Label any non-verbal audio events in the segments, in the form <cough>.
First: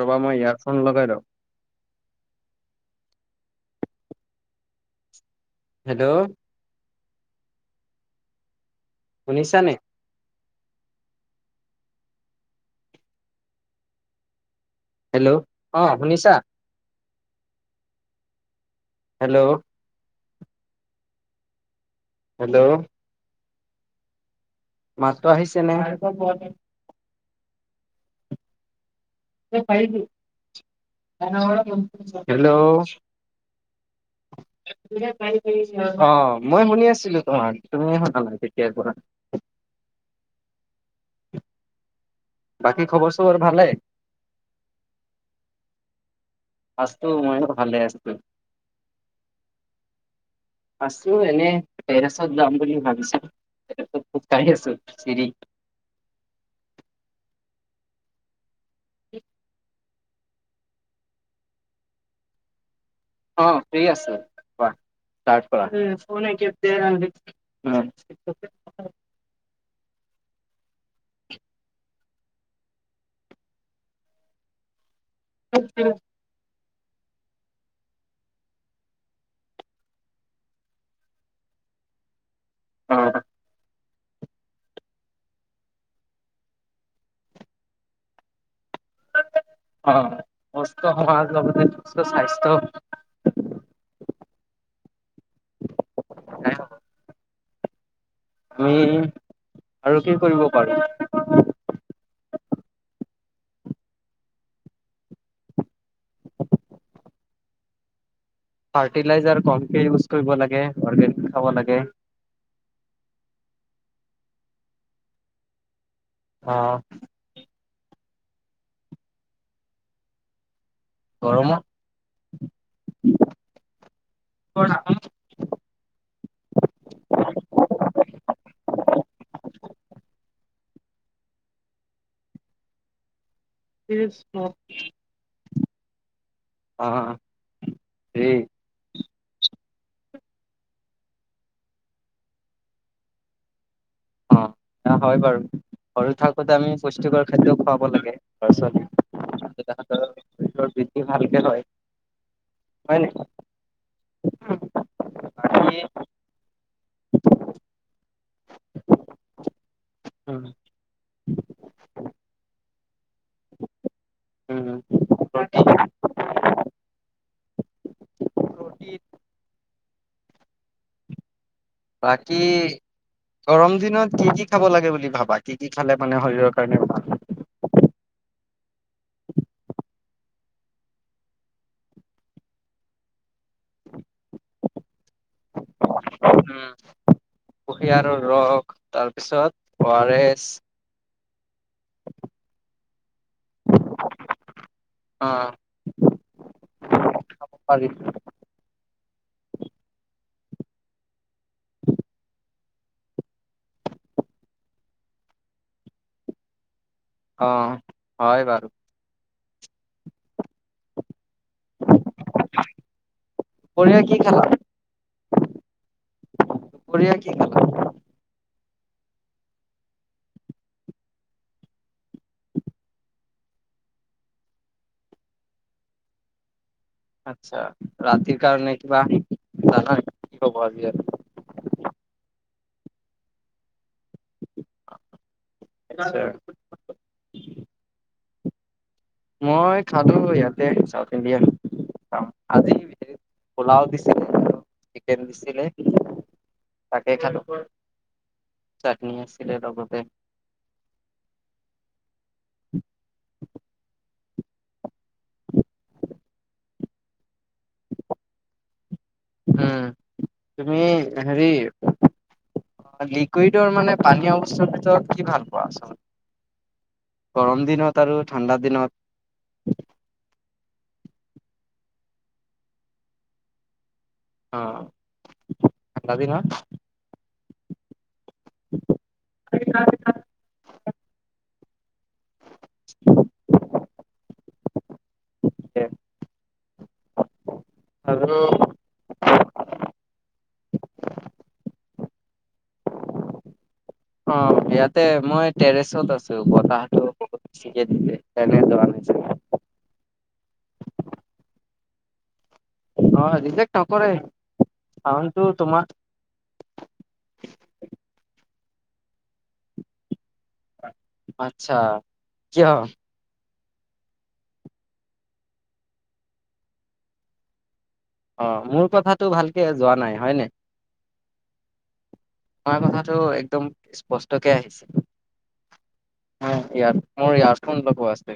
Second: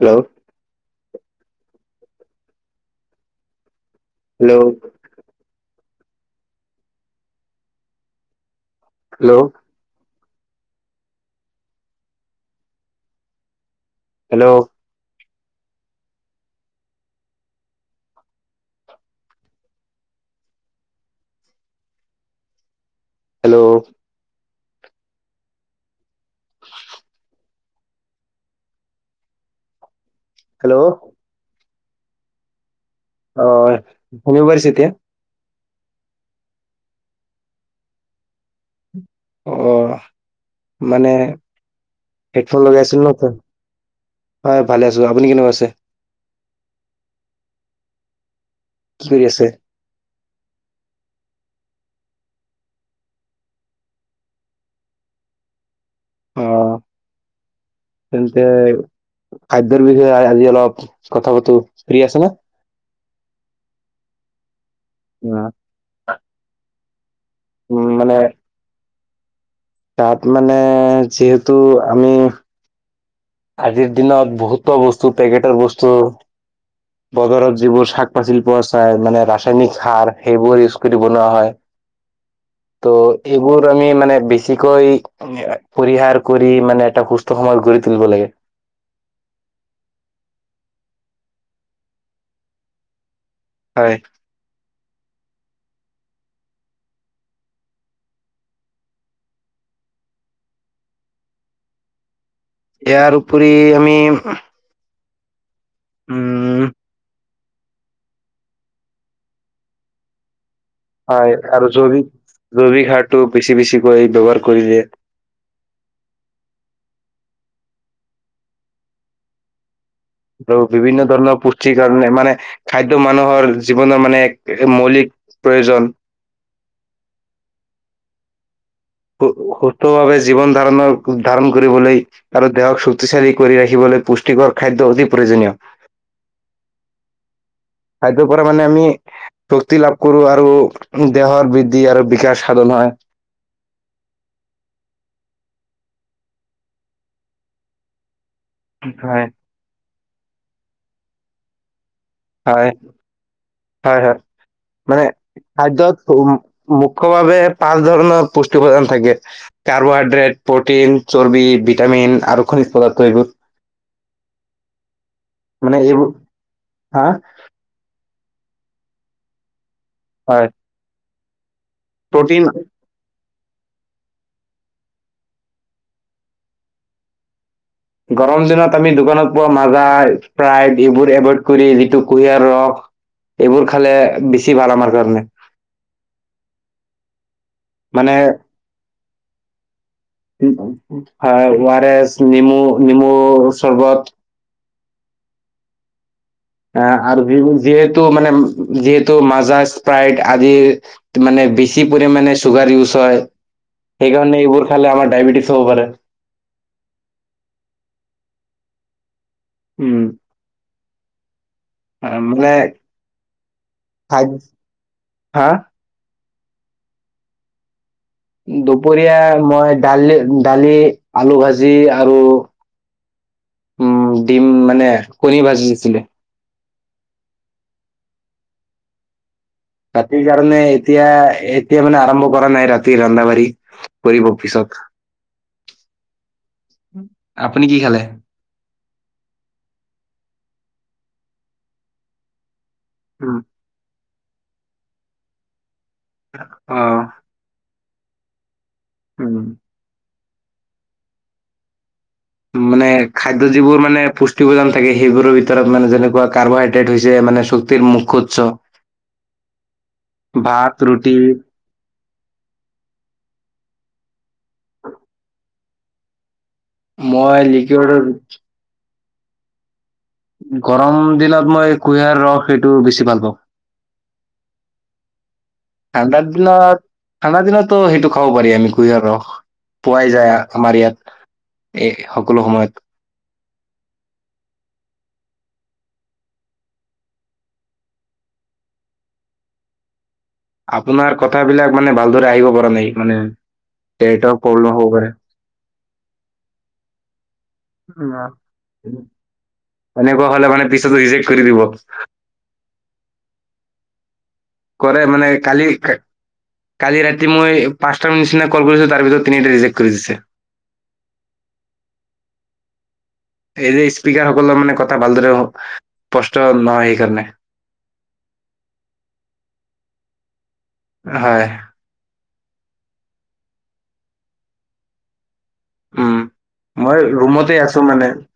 ৰবা মই এয়াৰফোন লগাই লওঁ হেল্ল' হেল্ল' হেল্ল' শুনিছা নে হেল্ল' হেল্ল' অ শুনিছা হেল্ল' হেল্ল' হেল্ল' মাতটো আহিছে নে <inaudible> হেল্ল' হেল্ল' অ ইউনিভাৰ্চিটি অ মই শুনি আছিলো তোমাৰ তুমি শুনা নাই তেতিয়া পৰা অ মানে হেডফোন লগাই বাকী আছিল ন খবৰ তই চবৰ ভালে? হয় ভালে আছো আপুনি কেনেকুৱা আছে আছো মইয়ো ভালে আছো কি কৰি আছে আছো এনে টেৰেছত যাম বুলি ভাবিছো খোজকাঢ়ি আছো চিৰি অ তেন্তে খাদ্য বিষয়ে <unintelligible> আজি অলপ কথা পাতো ফ্ৰী আছে না অ ফ্ৰ্ৰী আছো অ উম মানে তাত মানে যিহেতু আমি আজিৰ দিনত বহুতো বস্তু পেকেটৰ কৰা। বস্তু বজাৰত যিবোৰ শাক পাচলি পোৱা চায় মানে ৰাসায়নিক সাৰ সেইবোৰ ইউজ কৰি বনোৱা হয় অ ত' এইবোৰ আমি মান মে বেছিকৈ পৰিহাৰ কৰি মানে এটা সুস্থ সমাজ গঢ়ি তুলিব লাগে অ সুস্থ সমাজ লগতে সুস্থ স্বাস্থ্য হয় আহ <inaudible> আমি আৰু কি কৰিব পাৰো ইয়াৰ উপৰি আমি উম ফাৰ্টিলাইজাৰ কমকে ইউজ কৰিব লাগে অৰ্গেনিক হয় খাব আৰু লাগে জৈৱিক জৈৱিক সাৰ টো বেছি বেছি কৰি ব্যৱহাৰ কৰিলে অ ৰ <inaudible> বিভিন্ন ধৰণৰ গৰমত পুষ্টিৰ কাৰণে মানে খাদ্য মানুহৰ জীৱনৰ মানে এক মৌলিক প্ৰয়োজন <inaudible> সুস্থভাৱে জীৱন ধাৰণৰ ধাৰণ কৰিবলৈ আৰু দেহক শক্তিশালী কৰি ৰাখিবলৈ পুষ্টিকৰ খাদ্য অতি প্ৰয়োজনীয় অ খাদ্যৰ হেৰি পৰা মানে আমি শক্তি লাভ কৰো আৰু দেহৰ বৃদ্ধি আৰু বিকাশ সাধন হয় অ হয় বাৰু সৰু থাকোতে আমি পুষ্টিকৰ খাদ্য খুৱাব লাগে হয়, তাৰপিছত শৰীৰ বৃদ্ধি ভালকে হয় হয় নেকি হয় হয় মানে বাকী খাদ্যত মুখ্য্ ভাৱে পাঁচ ধৰণৰ পুষ্টিপদান থাকে কাৰ্বোহাইড্ৰেট প্ৰটিন চৰ্বি ভিটামিন আৰু খনিজ পদাৰ্থ সেইবোৰ উম মানে এইবোৰ হা প্ৰ'টিন হয় বাকী প্ৰটিন গৰম দিনত কি কি খাব লাগে বুলি ভাবা কি কি খালে মানে শৰীৰৰ কাৰণে ভাল গৰম দিনত আমি দোকানত পোৱা মাৰঘাই াই এইবোৰ এভইড কৰি যিটো কুঁহিয়াৰ ৰস এইবোৰ খালে বেছি ভাল আমাৰ কাৰণে উহ কুহিয়াৰ মানে ৰস তাৰপিছত ফাৰছ হয় আৰ এছ নিমু নিমু চৰবত অ আহ আৰু খাব পাৰিম যিহেতু মানে যিহেতু মাজা স্প্ৰাইট আজিৰ মানে বেছি পৰিমাণে চুগাৰ ইউজ হয় সেইকাৰণে এইবোৰ খালে আমাৰ ডায়বটিছ হব পাৰে অ হয় বাৰু উম অ মানানে দুপৰীয়া খ কি হা কৰিয়া কি ক দুপৰীয়া মই দালি দালি আলু ভাজি আৰু উম ডিম মানে কণী ভাজি দিছিলে আচ্ছা ৰাতিৰ কাৰণে কিবা আহ ৰাতি কাৰণে এতিয়া এতিয়া মানে আৰম্ভ কৰা নাই ৰাতি আন্ধাবাৰ কৰিব পিছত আচ্ছা আপুনি কি খালে মই খালো ইয়াতে চাউথ ইণ্ডিয়া আজি উম, পোলাও দি চিকেন দিছিলে অহ তাকে খালো ‌ চাটনি আছিলে লগতে মানে খাদ্য যিবোৰ মানে পুষ্টি প্ৰদান থাকে সেইবোৰৰ ভিতৰত মানে যেনেকুৱা কাৰ্বহাইড্ৰেট হৈছে মানে চব গোটেই মুখ্যৎ উম তুমি ভাত ৰুটি হেৰি লিকুইডৰ মানে পানী অৱস্থাৰ ভিতৰত কি ভাল পোৱা আচল মই গৰম লিকুইড দিনত আৰু ঠাণ্ডা দিনত গৰম দিনত মই কুঁহিয়াৰ ৰস সেইটো বেছি ভাল পাওঁ অ ঠাণ্ডাৰ দিনত ঠাণ্ডা দিনতো সেইটো খাব পাৰি আমি কুঁহিয়াৰ পোৱাই যায় আমাৰ ইয়াত এ সকলো সময়ত এ <unintelligible> আৰু আপোনাৰ কথাবিলাক মানে ভালদৰে আহিব পৰা নাই মানে নেটৱৰ্ক অহ প্ৰব্লেম হ'ব ইয়াতে পাৰে মই টেৰেছত আছো বতাহটো চিকেন দিলে তেনেহে দোকানে তেনেকুৱা হলে মানে পিছতো ৰিজেক্ট কৰি দিব অহ ৰিজেক্ট নকৰে কৰে মানে চাউণ্ডটো কালি তোমাৰ কালি ৰাতি মই পাঁচটা নিচিনা কল কৰিছে তাৰ ভিতৰত তিনিটা এটা ৰিজেণ্ট কৰি দিছে আচ্ছা কিয় এই যে স্পিকাৰ সকলৰ মানে কথা ভালদৰে স্পষ্ট নহ সেইকাৰণে অহ মোৰ কথাতটো ভালকে যোৱা নাই হয় ন হয় তোমাৰ কথাটো একদম স্পষ্টকে আহিছে উম ইয়াত মই মোৰ ৰুমতে ইয়াৰফোন আছো লগোৱা মানে আছে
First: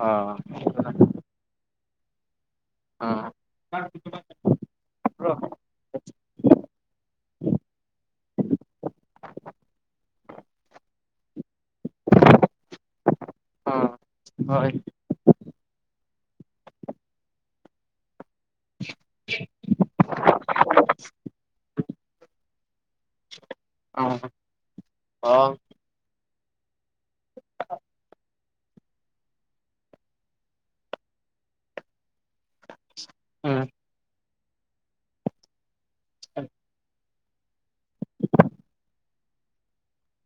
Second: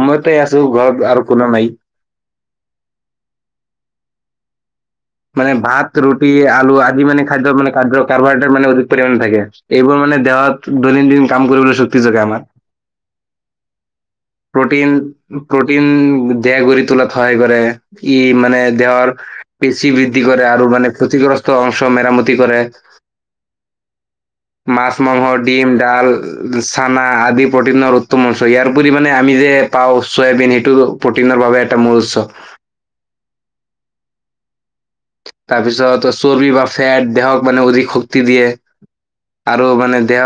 অ আছো ঘৰত আৰু কোনো নাই আহ মানে ভাত ৰুটি আলু আদি মানে খাদ্য মানে খাদ্য কাৰ্বহাইড্ৰেট মানে অধিক পৰিমাণে থাকে এইবোৰ মানে। মানে দেহত দৈনন্দিন কাম কৰিবলৈ শক্তি যোগে আমাৰ। অ হয় প্ৰটিন প্ৰটিন দেহা গড়ি তোলাত সহায় কৰে। ই মানে দেহৰ পেছি বৃদ্ধি কৰে আৰু মানে ক্ষতিগ্ৰস্ত অংশ মেৰামতি কৰে। অ মাছ মাংস অ ডিম ডাল। চানা আদি প্ৰটিনৰ উত্তম অংশ ইয়াৰ আমি মানে আমি যে পাওঁ চয়াবিন সেইটো প্ৰটিনৰ বাবে এটা মূল উৎস। উম। তাৰপিছত চৰ্বি বা ফেট দেহক মানে অধিক শক্তি দিয়ে। আৰু মানে দেহ,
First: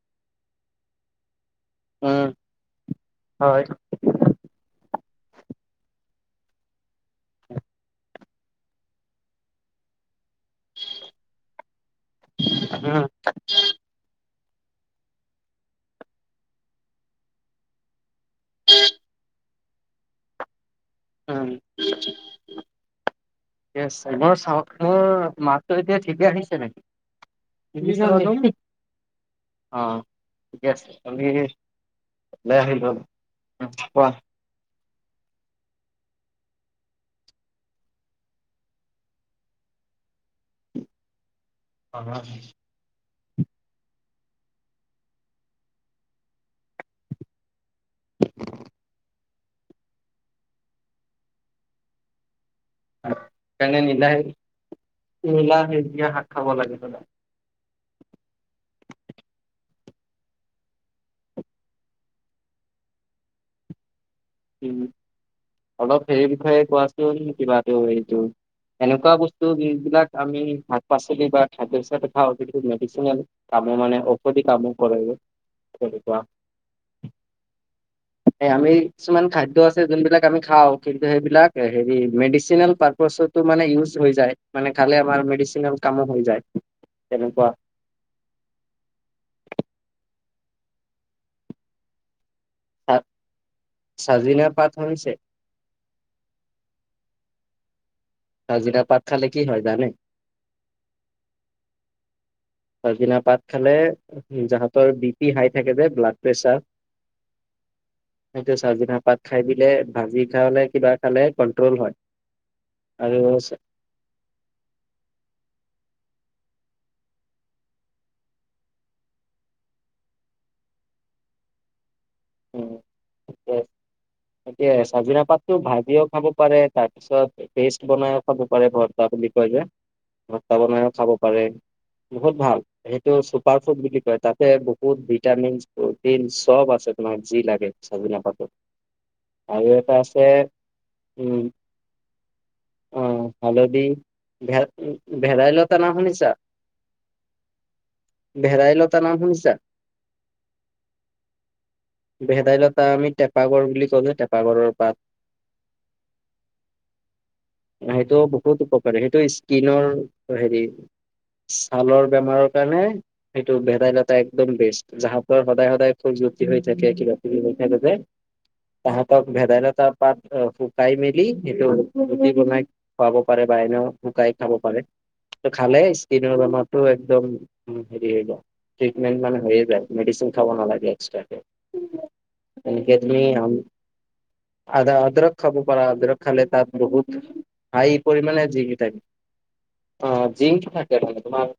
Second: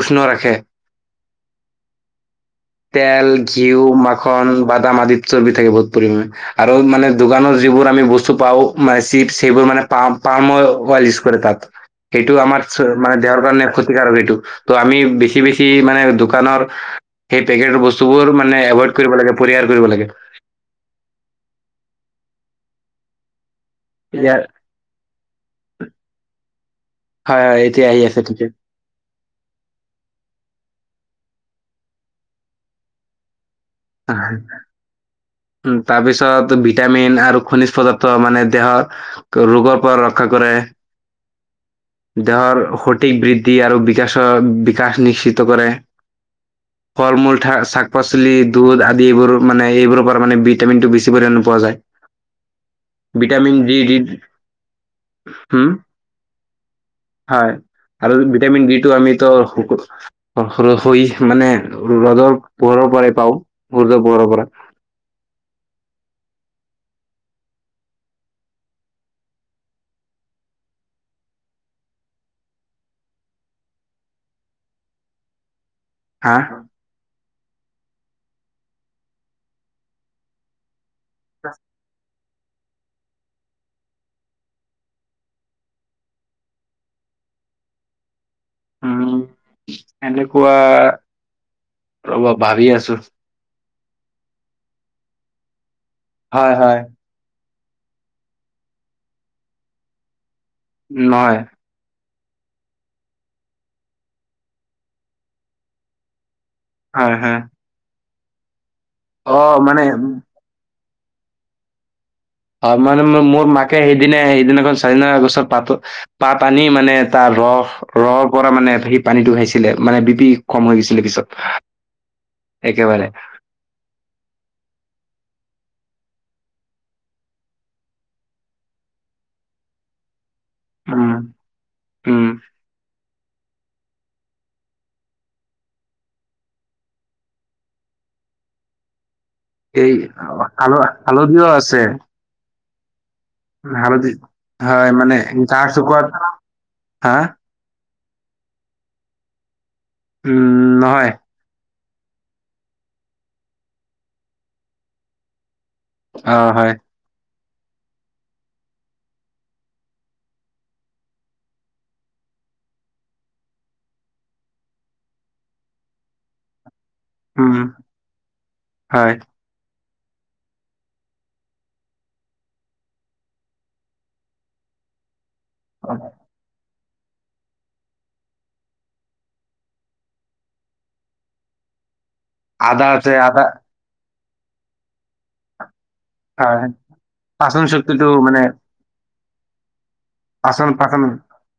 উষ্ণ ৰাখে। উম তেল হয় ঘিউ মাখন বাদাম আদিত। চৰ্বি থাকে বহুত পৰিমােনে আৰু মানে দোকানৰ যিবোৰ আমি বস্তু পাওঁ মানে চিপ সেইবোৰ মানে পা পামঅইল উঞ্জ কৰে তাত। সেইটো আমাৰ উম মানে দেহৰ কাৰণে ক্ষতিকাৰক এইেটো। ত' আমি বেছি বেছি মানে দোকানৰ, সেই পেকেট বস্তুবোৰ মানে এভইড কৰিব লাগে পৰিয়াল। কৰিব লাগে। উম। ঠিকে আছে ইয়াৰ মোৰ চাউণ্ডখনৰ মাতটো এতিয়া ঠিকে আহিছে নেকি। হয় হয় এতিয়া আহি আছে ঠিকে। অহ ঠিকে আছে কালিই আহি ‌লৈ চাইম। <unintelligible> উ তাৰ পিছত ভিটামিন আৰু খনিজ পদাৰ্থ মানে দেহৰ ৰোগৰ পৰা ৰক্ষা কৰে। দেহৰ। তিক বৃদ্ধি আৰু বিকাশৰ বিকাশ নিশ্চিত কৰে। ফল মূলাক শাক পাচলি। দুধ আদি এইবোৰ মানে এইবোৰৰ পৰা মানে ভিটামিন টো বেছি পৰি পোৱা যায়। Vitamin D. মলা হম সেজীয়া শাক খাব লাগে হলে। হয় আৰু ভিটামিন ডি টো আমিতো মানে ৰ'দৰ। প <unintelligible> উম অলপ সেই বিষয়ে কোৱাচোন কিবাতটো এইটো। এনেকুৱা বস্তু যিবিলাক আমি শাক পাচলি বা খাদ্যিথা অ মেডিচনেল। কাম মানে ঔষধি কাম কৰইব। কোৱা হা আমি। কিছুমান খাদ্য আছে যোন বিলাক আমি খাওঁ কিন্তু সেইবিলাক হেৰি মড। <unintelligible> কেনেপোৱা। উ এনেকুৱা প্ৰব। ভাবি আছো। চাজিনা পাত হৈছে। হয় হয়। কাজিৰা পাট খালে কি হয় জানে। নাই। পাছ দিনা পাত খালে জাহতৰ বি পি হাই থাকে যে ব্লাড প্ৰেছাৰ। হ হা। সেইটো চি পাত খাই দিলে ভাজি খালে কিবা খালে কন্ট্ৰল হয়। হয় মানে আৰু মোৰ মাকে সেইদিনা সেইদিনাখন চাৰিনা গছৰ পাতো। বা পানী মানে তাৰ ৰস ৰৰ পৰা মানে সেই পানীতটো খাইছিলে মানে বি পি কম হৈ গৈছিলে পিছত। একেবাৰে। এয়া চাজিনা পাতো ভাজিও খাব পাৰে তাৰ পিছত পেষ্ট বনাইও খাব পাৰে ভৰ্তা বুলি কয়। ভস্তা বনাই খাব উম, পাৰে উম, বহুত ভাল এ ত চুপাৰ ফুড বুলি কয় তাতে বহুত ভিটামিন প্ৰটিন চব আছে তোমাৰ যি লাগে প <unintelligible> এই আল আলধিও আছে উম হালধি ভে হয়, মানে ভেদাই গা লতা নাম চুকোৱাত শুনিছা হা ভেদাই লতা নাম শুনিছা উম নহয় ভেদাইলতা আমি টেপাগৰ বুলি ক'লে টেপাগ়ৰ পাত অ হয় সেইটো বহুত উপকাৰী সেইটো স্কিনৰ হেৰি ছালৰ বেমাৰৰ কাৰণে এইটো ভেদাইলতা একদম বেষ্ট জাহৰ সদায় সদায় খুব জুতি হয় তাকে কিবা কিবি হৈ উম, থাকে যে হয়। তাহাতক ভেদাইলতা তাৰ পাত শুকাই মেলি সেইটো বনাই খুৱাব পাৰে বা এনেও শুকাই খাব পাৰে খালে খালে স্কনিৰ বেমাৰ একদম হেৰি হব টিপমেন মানে হৈ যায় মেডিচিন খাব নালাগে এক্সট্ৰাকে আদত নি আধা হদ্ৰক খাব পৰা আধক খালে হয়, তাত বহুত পাচন হাই শক্তিটো মানে পৰিমাণে যিক থাকে অ পাচন জিংকটো থাকে পাচন মানে তোমাৰ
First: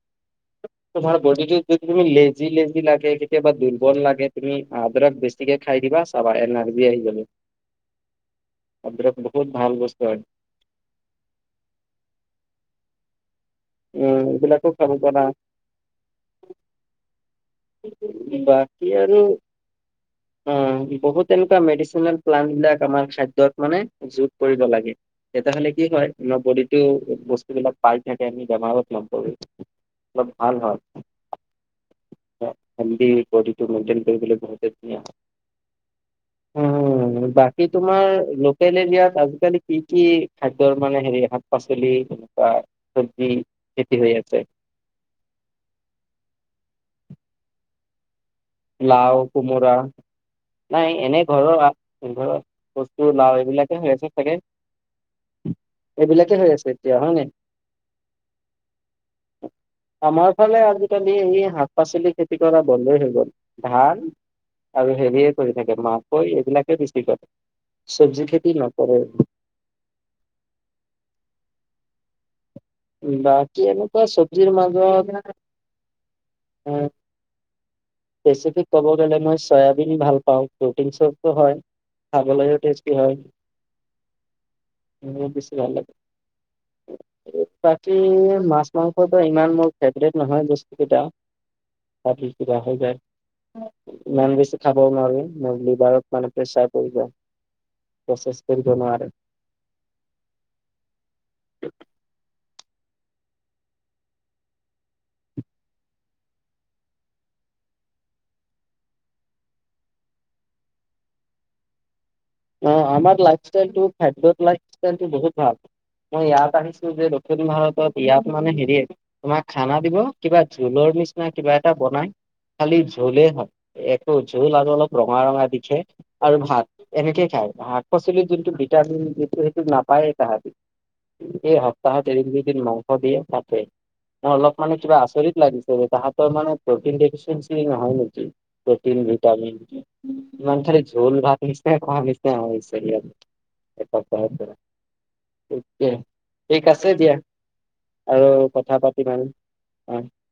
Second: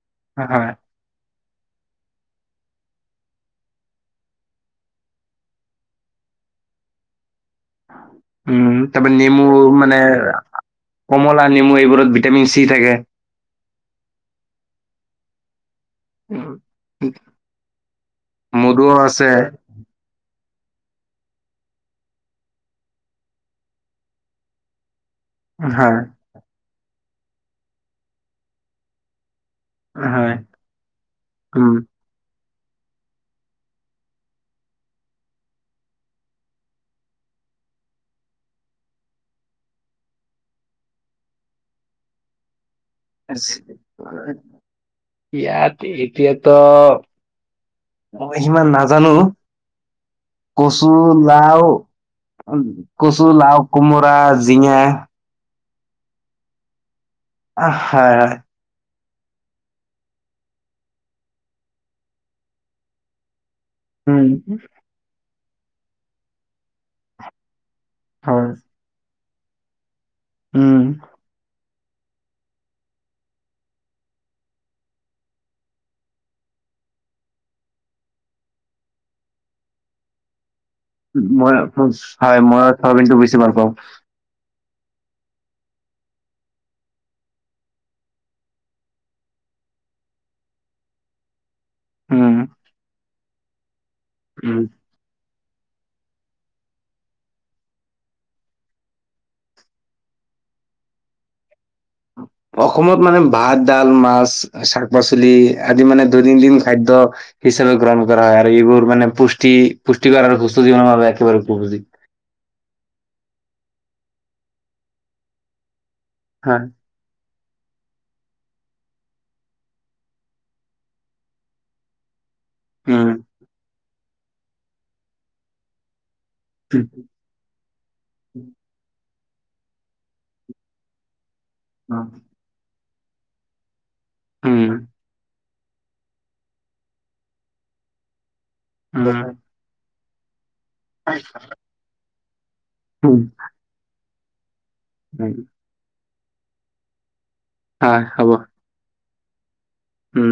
হয়। তোমাৰ বডিটো যদি তুমি লেজি লাগে কেতিয়াবা দুৰ্বল লাগে তুমি আদৰক বেছিকে খাই দিবা চাবা এনাৰ্জি আহি যাব উম তাৰ আদৰক পনি বহুত নেমু ভাল মানে বস্তু হয় কমলা নেমু এইবোৰত ভিটামিন চি থাকে উম এইবিলাকো খাব পাৰা অ উম বাকী মধুও আনু আছে উম বহুত তেনেকুৱা মেডিচিনত প্লানট বিলাক আমাৰ খাদ্যত মানে যোগ কৰিব লাগে তেতিয়াহলে কি হয় আমাৰ বডিটো বস্তুবিলাক পাৰত থাকে আমি বেমাৰত নপৰো অলপ ভাল হয় উম। হেল্দি বডীটো মেনটেইন কৰিবলে বহুতে ধুনীয়া <unintelligible> উম, বাকী তোমাৰ লোকেল এৰিয়াৰ আজিকালি কি কি খাদ্যৰ মানে হেৰি শাক পাচলি <unintelligible> চি খেতি হৈ আছে? ইয়াত এতিয়াতো মই সিমান নাজানো লাও কোমোৰা কচু, নাই এনে ঘৰৰ লাও ঘৰৰ বস্তু কচু, লাও এইবিলাকে হৈ আছে কোমোৰা, চাগে জিঙা এইবিলাকে হৈ আছে এতিয়া হয় নাই আহ, হয়, হয়, আমাৰ ফালে আজিকালি এই শাক পাচলি খেতি কৰা বন্ধ হৈ গ'ল ধান উম, আৰু হেৰিয়ে কৰি থাকে মাকৈ এইবিলাকে বেচি কৰে চবজি হয়, খেতি নকৰে উম বাকী এনেকুৱা চবজিৰ মাজত বেচিকে কব গলে মই চয়াবিন ভাল পাওঁ প্ৰটিন চপটো মই হয় হয়, মই খাবলৈও টেষ্টি চয়াবিনটো হয় বেছি ভাল পাওঁ, উ বেছি ভাল লাগে বাকী মাছ মাংসটো ইমান মোৰ ফেভেৰেট নহয় বস্তু কেইটা উম, অছ ইমান বেছি উম। খাবও নোৱাৰো মলীবাৰত মানে প্ৰেচাৰ পৰিব প্ৰচেছ কৰিব নোৱাৰে। ত অ অসমত মানে ভাত ডাল মাছ শাক পাচলি আদি মানে দৈনন্দিন খাদ্য। হিচাপে গ্ৰহণ কৰা হয় আৰু এইবোৰ মানে পুষ্টি পুষ্টি কৰাৰ সুস্থভ একেবাৰে উপযোগী। অ অ আমাৰ লাইফ ষ্টাইলটো ফাইভব লাইফ ষ্টাইলটো বহুত ভাল ম‌ই ইয়াত হয়, আহিছো যে দক্ষিণ ভাৰতত ইয়াত মানে হেৰি তোমাক খানা দিব কিবা জোলৰ নিচিনা কিবা এটা বনাই। খালি উম, জোলে হয় একো জোল আৰু অলপ ৰঙা ৰঙা দিখে আৰু ভাত। উম, এনেকেই খায় শাক পাচলিৰ যোনটো ভিটামিন যিটো সেইটো নাপায় তাহাঁতি। এই সপ্তাহত উম, এদিন দুদিন মাংস দিয়ে মাতে মই অলপ মানে উম, কিবা আচৰিত। লাগি যায় তাহাতৰ মানে প্ৰ'টিন দেহচেনচি নহয় নেকি প্ৰ'টিন উম, ভিটামিন। ইমান খিনি জোল ভাত দিছে ভছে হৈছে। উম, তে ঠিক আছে দিয়া আৰু কথা পাত কি দাম হম